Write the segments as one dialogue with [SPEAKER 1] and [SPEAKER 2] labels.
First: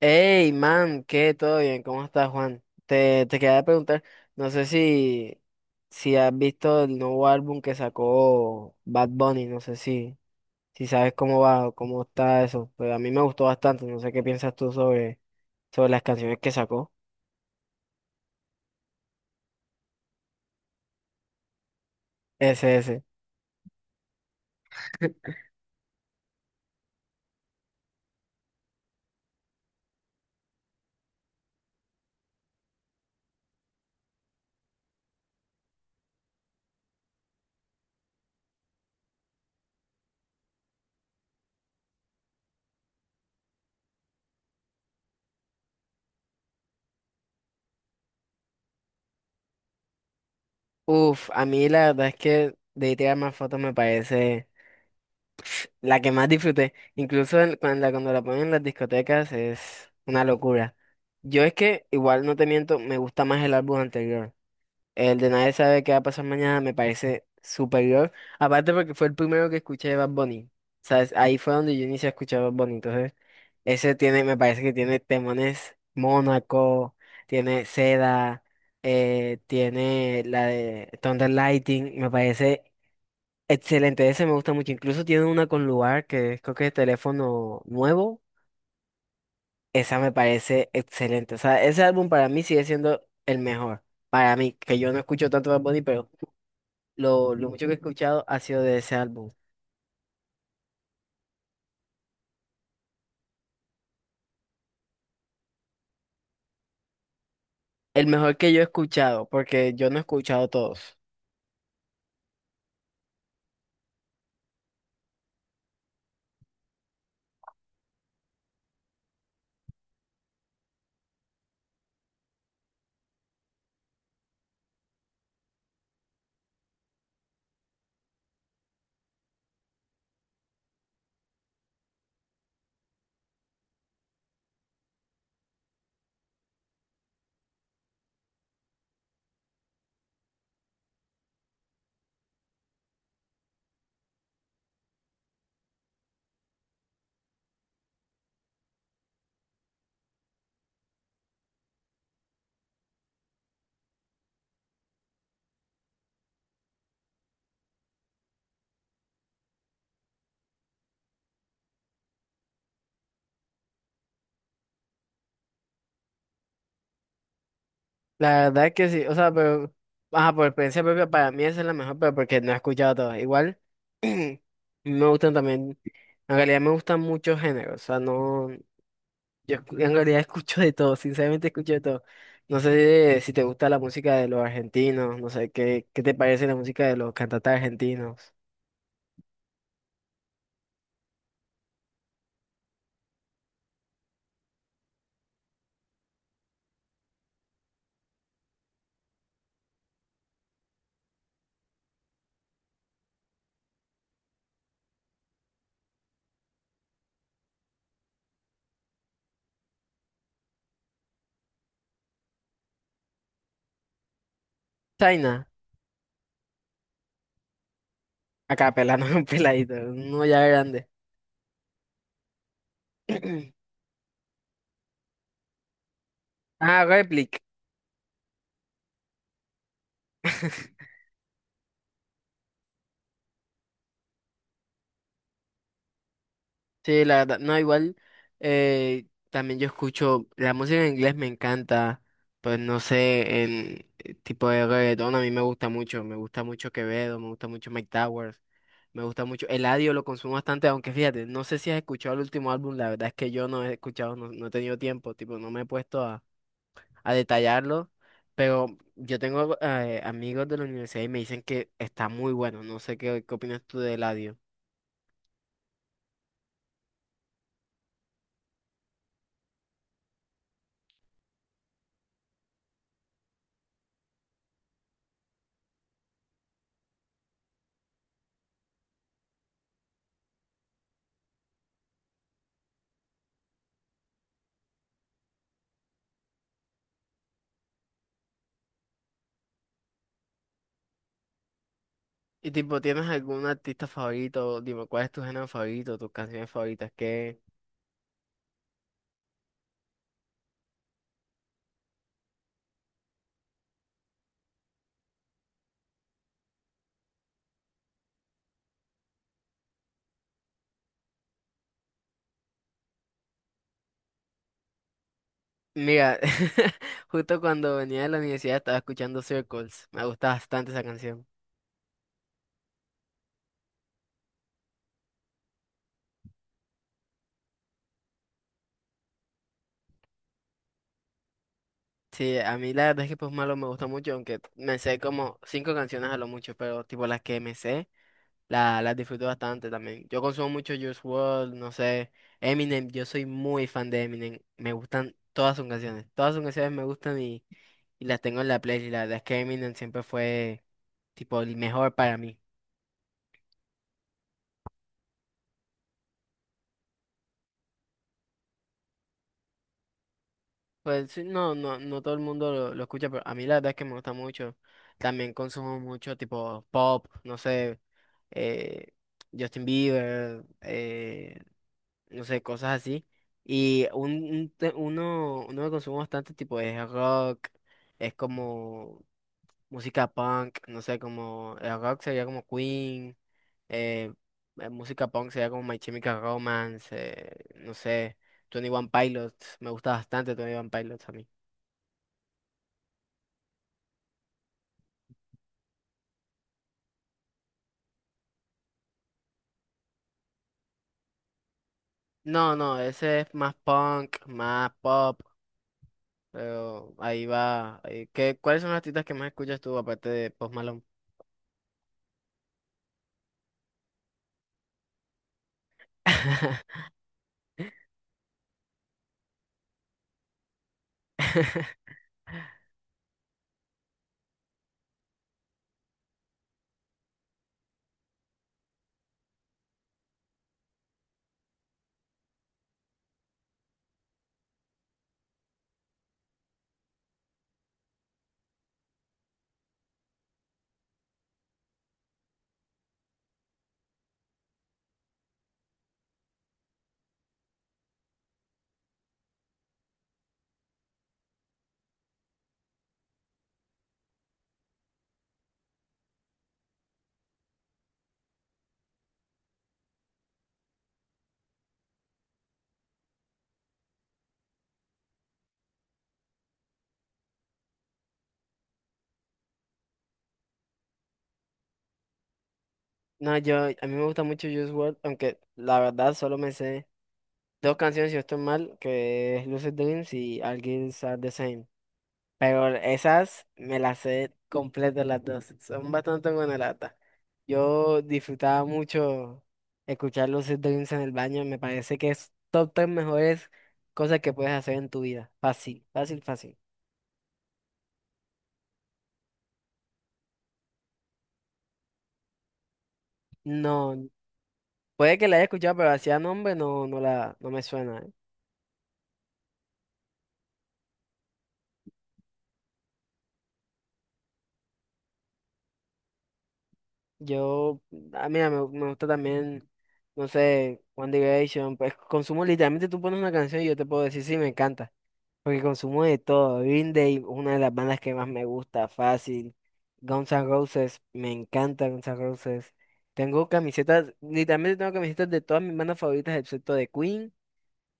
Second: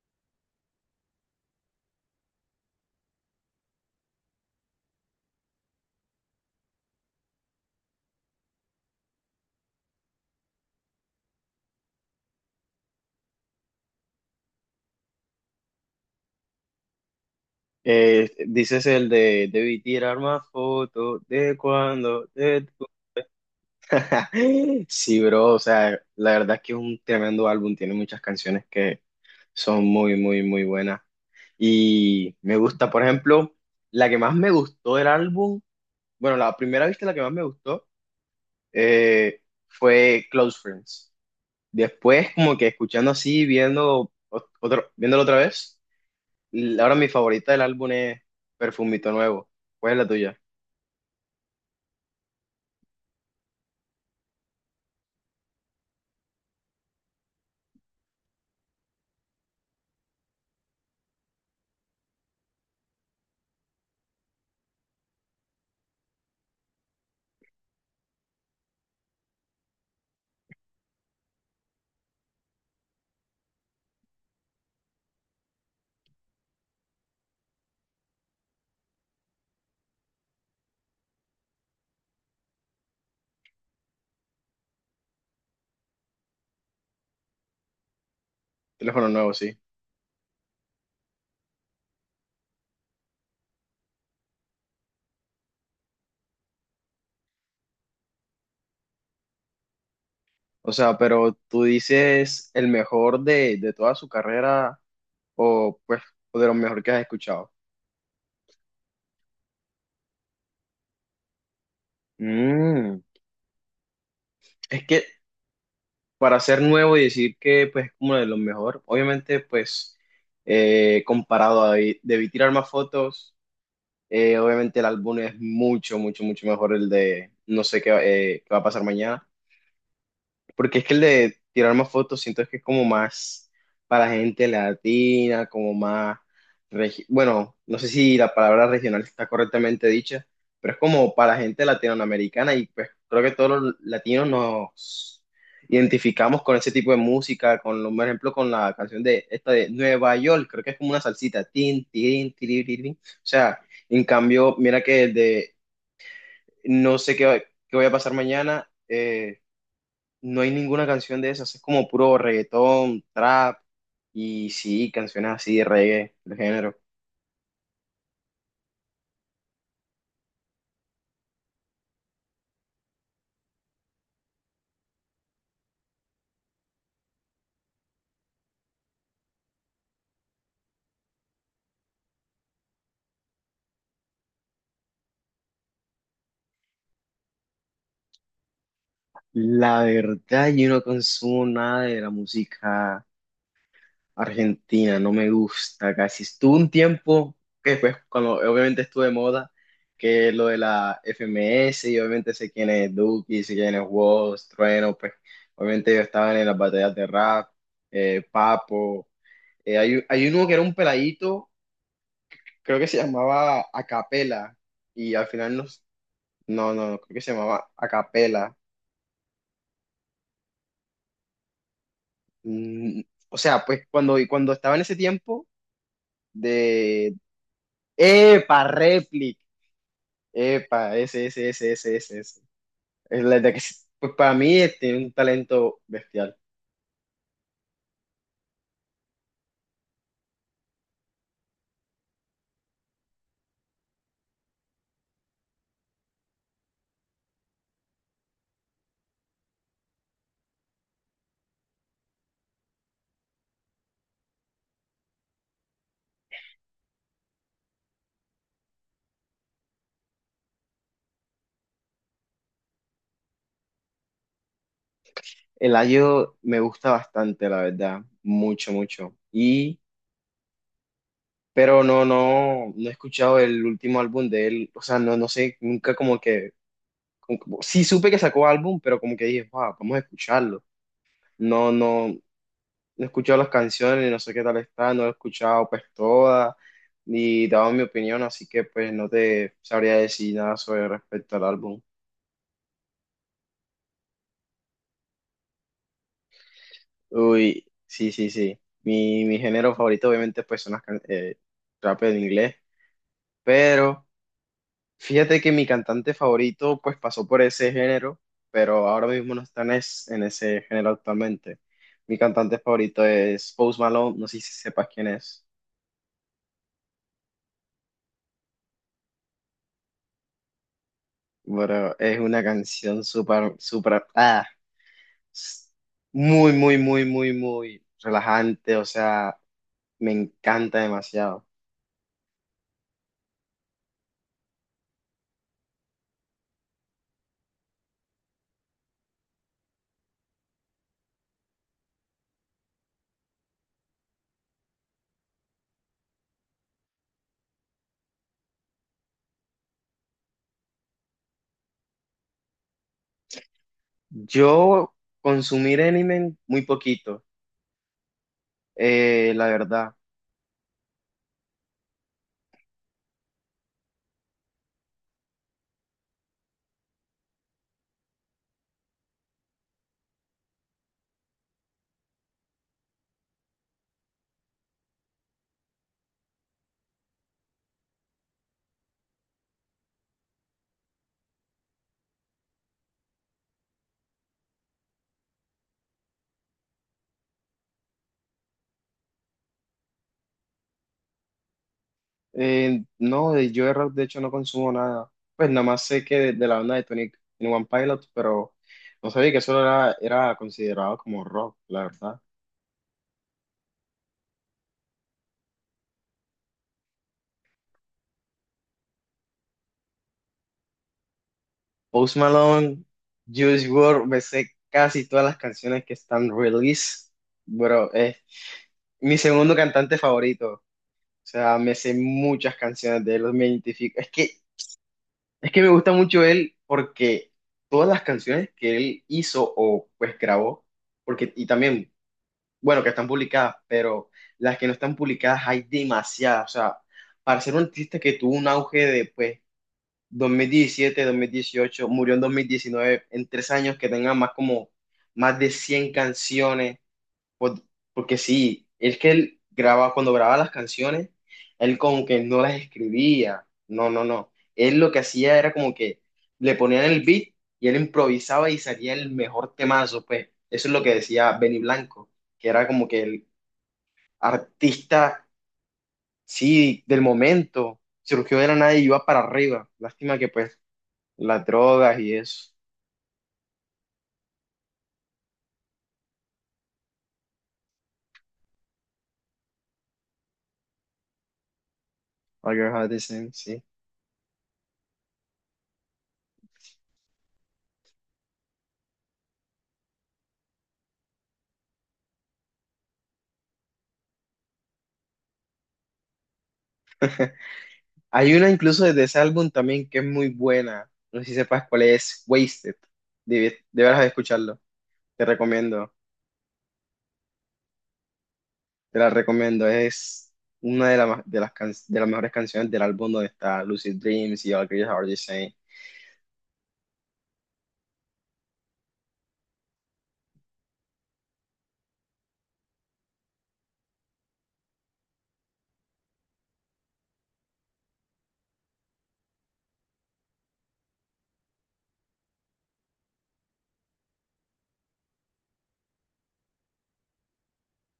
[SPEAKER 1] Hey, man, ¿qué? ¿Todo bien? ¿Cómo estás, Juan? Te quería preguntar, no sé si has visto el nuevo álbum que sacó Bad Bunny, no sé si sabes cómo va o cómo está eso, pero a mí me gustó bastante, no sé qué piensas tú sobre las canciones que sacó.
[SPEAKER 2] Dices el de Debí Tirar Más Fotos de
[SPEAKER 1] Ese, ese.
[SPEAKER 2] Sí, bro, o sea, la verdad es que es un tremendo álbum, tiene muchas canciones que son muy, muy, muy buenas. Y me gusta, por ejemplo, la que más me gustó del álbum, bueno, la primera vista la que más me gustó eh, fue Close Friends. Después, como que escuchando así, otro, viéndolo otra vez, ahora mi favorita del álbum es Perfumito Nuevo. ¿Cuál es la tuya?
[SPEAKER 1] Uf, a mí la verdad es que de tirar más fotos me parece. La que más disfruté, incluso cuando la ponen en las discotecas es una locura. Yo es que, igual no te miento, me gusta más el álbum anterior. El de Nadie sabe qué va a pasar mañana me parece superior. Aparte porque fue el primero que escuché de Bad Bunny. ¿Sabes? Ahí fue donde yo inicié a escuchar Bad Bunny. Entonces, ese tiene, me parece que tiene temones Mónaco, tiene Seda, tiene la de Thunder Lighting, me parece excelente. Ese me gusta mucho. Incluso tiene una con lugar que es, creo que es teléfono nuevo.
[SPEAKER 2] Teléfono nuevo, sí.
[SPEAKER 1] Esa me parece excelente. O sea, ese álbum para mí sigue siendo el mejor. Para mí, que yo no escucho tanto Bad Bunny, pero lo mucho que he escuchado ha sido de ese álbum.
[SPEAKER 2] O sea, pero tú dices el mejor de toda su carrera o pues o de lo mejor que has escuchado.
[SPEAKER 1] El mejor que yo he escuchado, porque yo no he escuchado todos.
[SPEAKER 2] Mm, es que para ser nuevo y decir que pues es como de lo mejor, obviamente pues comparado a Debí tirar más fotos, obviamente el álbum es mucho, mucho, mucho mejor el de no sé qué, qué va a pasar mañana. Porque es que el de tirar más fotos siento que es como más para gente latina, como más, bueno, no sé si la palabra regional está correctamente dicha, pero es como para gente latinoamericana y pues creo que todos los latinos nos identificamos con ese tipo de música, con, por ejemplo, con la canción de esta de Nueva York, creo que es como una salsita, tin, tin, tiri, tiri, tin. O sea, en cambio, mira que el de no sé qué, qué voy a pasar mañana. No hay ninguna canción de esas, es como puro reggaetón, trap y sí, canciones así de reggae, de género.
[SPEAKER 1] La verdad es que sí, o sea, pero, ajá, por experiencia propia, para mí esa es la mejor, pero porque no he escuchado todas. Igual, me gustan también, en realidad me gustan muchos géneros. O sea, no. En realidad escucho de todo, sinceramente escucho de todo. No sé si te gusta la música de los argentinos, no sé qué te parece la música de los cantantes argentinos.
[SPEAKER 2] La verdad, yo no consumo nada de la música argentina, no me gusta casi. Estuve un tiempo, que después, cuando obviamente estuve de moda, que lo de la FMS, y obviamente sé quién es Duki, sé quién es Wos, Trueno, pues obviamente yo estaba en las batallas de rap, Papo. Hay uno que era un peladito creo que se llamaba Acapela y al
[SPEAKER 1] China,
[SPEAKER 2] final nos, no, creo que se llamaba Acapela.
[SPEAKER 1] acá pelando un peladito, uno ya grande.
[SPEAKER 2] Mm, o sea, pues cuando, y cuando estaba en ese tiempo
[SPEAKER 1] Ah,
[SPEAKER 2] de,
[SPEAKER 1] Replic.
[SPEAKER 2] epa, replic, epa, ese, ese, ese, ese, ese, ese. Es la de que, pues para mí tiene un talento bestial.
[SPEAKER 1] Sí, la verdad, no, igual, también yo escucho, la música en inglés me encanta, pues no sé, el tipo de reggaetón a mí me gusta mucho Quevedo, me gusta mucho Mike Towers, me gusta mucho, Eladio lo consumo bastante, aunque fíjate, no sé si has escuchado el último álbum, la verdad es que yo no he escuchado, no, no he tenido tiempo, tipo, no me he puesto a detallarlo, pero yo tengo amigos de la universidad y me dicen que está muy bueno, no sé qué opinas tú de Eladio.
[SPEAKER 2] El ayo me gusta bastante, la verdad, mucho, mucho. Y, pero no he escuchado el último álbum de él, o sea, no, no sé, nunca como que sí supe que sacó álbum, pero como que dije, wow, vamos a escucharlo. No he escuchado las canciones, no sé qué tal está, no he escuchado pues todas, ni daba mi opinión, así que pues no te sabría decir nada sobre respecto al álbum.
[SPEAKER 1] Y tipo, ¿tienes algún artista favorito? Dime, ¿cuál es tu género favorito, tus canciones favoritas? Qué
[SPEAKER 2] Uy, sí, sí, sí. Mi género favorito obviamente pues son rap en inglés, pero... Fíjate que mi cantante favorito pues pasó por ese género, pero ahora mismo no está en, en ese género actualmente. Mi cantante favorito es Post Malone, no sé si sepas quién es,
[SPEAKER 1] Mira, justo cuando venía de la universidad estaba escuchando Circles. Me gusta bastante esa canción.
[SPEAKER 2] pero es una canción súper, súper, s- muy, muy, muy, muy, muy relajante, o sea, me encanta demasiado.
[SPEAKER 1] Sí, a mí la verdad es que Post Malo me gusta mucho, aunque me sé como cinco canciones a lo mucho, pero tipo las que me sé, las disfruto bastante también. Yo consumo mucho Juice World, no sé, Eminem, yo soy muy fan de Eminem. Me gustan todas sus canciones. Todas sus canciones me gustan, y las tengo en la playlist. La verdad es que Eminem siempre fue tipo el mejor para mí.
[SPEAKER 2] Yo consumir anime muy poquito, la verdad.
[SPEAKER 1] Pues sí, no, no, no todo el mundo lo escucha, pero a mí la verdad es que me gusta mucho. También consumo mucho tipo pop, no sé, eh, Justin Bieber, no sé, cosas así. Y uno que consumo bastante tipo es rock, es como música punk, no sé, como el rock sería como Queen, eh, música punk sería como My Chemical Romance, no sé, Twenty One Pilots, me gusta bastante Twenty One Pilots a mí.
[SPEAKER 2] No, yo de rap de hecho no consumo nada. Pues nada más sé que de la banda de Tony en One Pilot, pero no sabía que eso era considerado como rock, la verdad.
[SPEAKER 1] No, no, ese es más punk, más pop, pero ahí va. Cuáles son los artistas que más escuchas tú aparte de Post Malone?
[SPEAKER 2] Post Malone, Juice WRLD, me sé casi todas las canciones que están release. Bro, es mi segundo cantante favorito. O sea, me sé muchas canciones de él, me identifico. Es que me gusta mucho él porque todas las canciones que él hizo o pues grabó, porque, y también bueno, que están publicadas, pero las que no están publicadas hay demasiadas. O sea, para ser un artista que tuvo un auge de, pues, 2017, 2018, murió en 2019, en 3 años que tenga más como, más de 100 canciones, por- porque sí, es que él grababa cuando grababa las canciones, él como que no las escribía, no. Él lo que hacía era como que le ponían el beat y él improvisaba y salía el mejor temazo, pues. Eso es lo que decía Benny Blanco que era como que el, artista, sí, del momento, surgió de la nada y iba para arriba. Lástima que pues las drogas y eso.
[SPEAKER 1] No, a mí me gusta mucho Juice WRLD, aunque la verdad solo me sé dos canciones, si no estoy mal, que es Lucid Dreams y All Girls Are the Same.
[SPEAKER 2] All
[SPEAKER 1] Pero
[SPEAKER 2] Your Heart Is In,
[SPEAKER 1] esas
[SPEAKER 2] sí.
[SPEAKER 1] me las sé completas las dos. Son bastante buena lata. Yo disfrutaba mucho escuchar los Dreams en el baño. Me parece que es top tres mejores cosas que puedes hacer en tu vida. Fácil, fácil, fácil.
[SPEAKER 2] Hay una incluso desde ese álbum también que es muy buena. No sé si sepas cuál es, Wasted. Debes,
[SPEAKER 1] No,
[SPEAKER 2] deberás de escucharlo.
[SPEAKER 1] puede
[SPEAKER 2] Te
[SPEAKER 1] que la haya escuchado, pero
[SPEAKER 2] recomiendo,
[SPEAKER 1] hacía nombre no, no me suena. ¿Eh?
[SPEAKER 2] te la recomiendo. Es de de las mejores canciones del álbum donde está Lucid Dreams y All Your Heart Is In.
[SPEAKER 1] Yo, a mí me gusta también, no sé, One Direction. Pues consumo literalmente, tú pones una canción y yo te puedo decir, sí, me encanta. Porque consumo de todo. Green Day, una de las bandas que más me gusta, fácil. Guns N' Roses, me encanta Guns N' Roses. Tengo camisetas, literalmente tengo camisetas de todas mis bandas favoritas, excepto de Queen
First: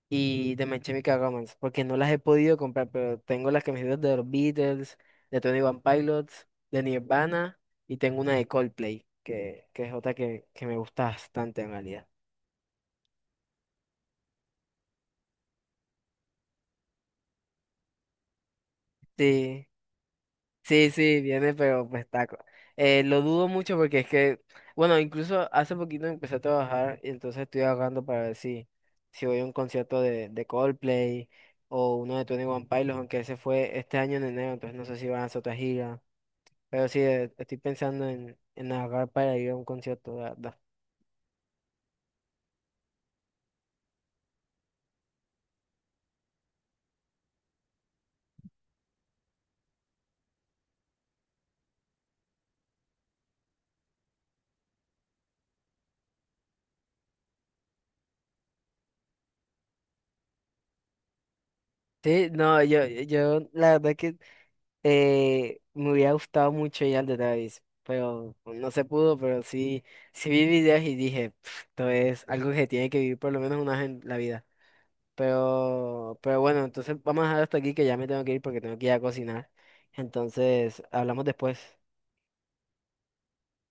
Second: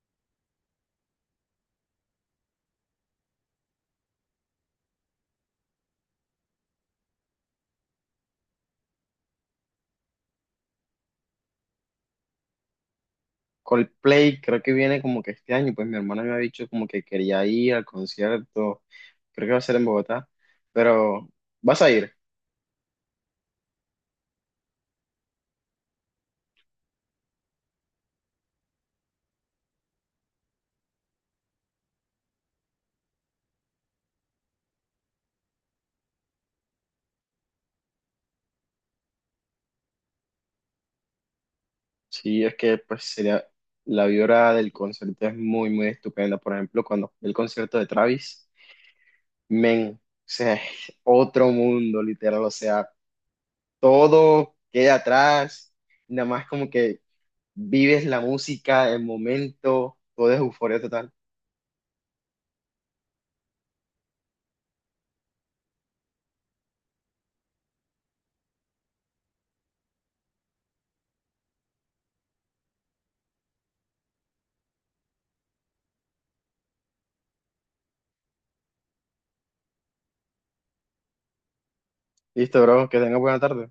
[SPEAKER 1] y de My Chemical Romance, porque no las he podido comprar, pero tengo las camisetas de los Beatles, de Tony One Pilots, de Nirvana y tengo una de Coldplay, que es otra que me gusta bastante en realidad.
[SPEAKER 2] Coldplay creo que viene como que este año, pues mi hermana me ha dicho como que quería ir al concierto, creo que va a
[SPEAKER 1] Sí.
[SPEAKER 2] ser en Bogotá,
[SPEAKER 1] Sí, sí,
[SPEAKER 2] pero
[SPEAKER 1] viene,
[SPEAKER 2] vas
[SPEAKER 1] pero
[SPEAKER 2] a
[SPEAKER 1] pues
[SPEAKER 2] ir.
[SPEAKER 1] taco. Lo dudo mucho porque es que, bueno, incluso hace poquito empecé a trabajar y entonces estoy ahorrando para ver si voy a un concierto de Coldplay o uno de Twenty One Pilots, aunque ese fue este año en enero, entonces no sé si van a hacer otra gira. Pero sí, estoy pensando en ahorrar para ir a un concierto, la verdad.
[SPEAKER 2] Sí, es que pues sería, la vibra del concierto es muy, muy estupenda. Por ejemplo, cuando fui al concierto de Travis, men, o sea, es otro mundo, literal, o sea, todo queda atrás, nada más como que vives la música, el momento, todo es euforia total.
[SPEAKER 1] Sí, no, yo la verdad que me hubiera gustado mucho ir al de Travis, pero no se pudo, pero sí, sí vi videos y dije, "Pf, esto es algo que tiene que vivir por lo menos una vez en la vida. Pero bueno, entonces vamos a dejar hasta aquí que ya me tengo que ir porque tengo que ir a cocinar. Entonces, hablamos después.
[SPEAKER 2] Listo, bro, que tengas buena tarde.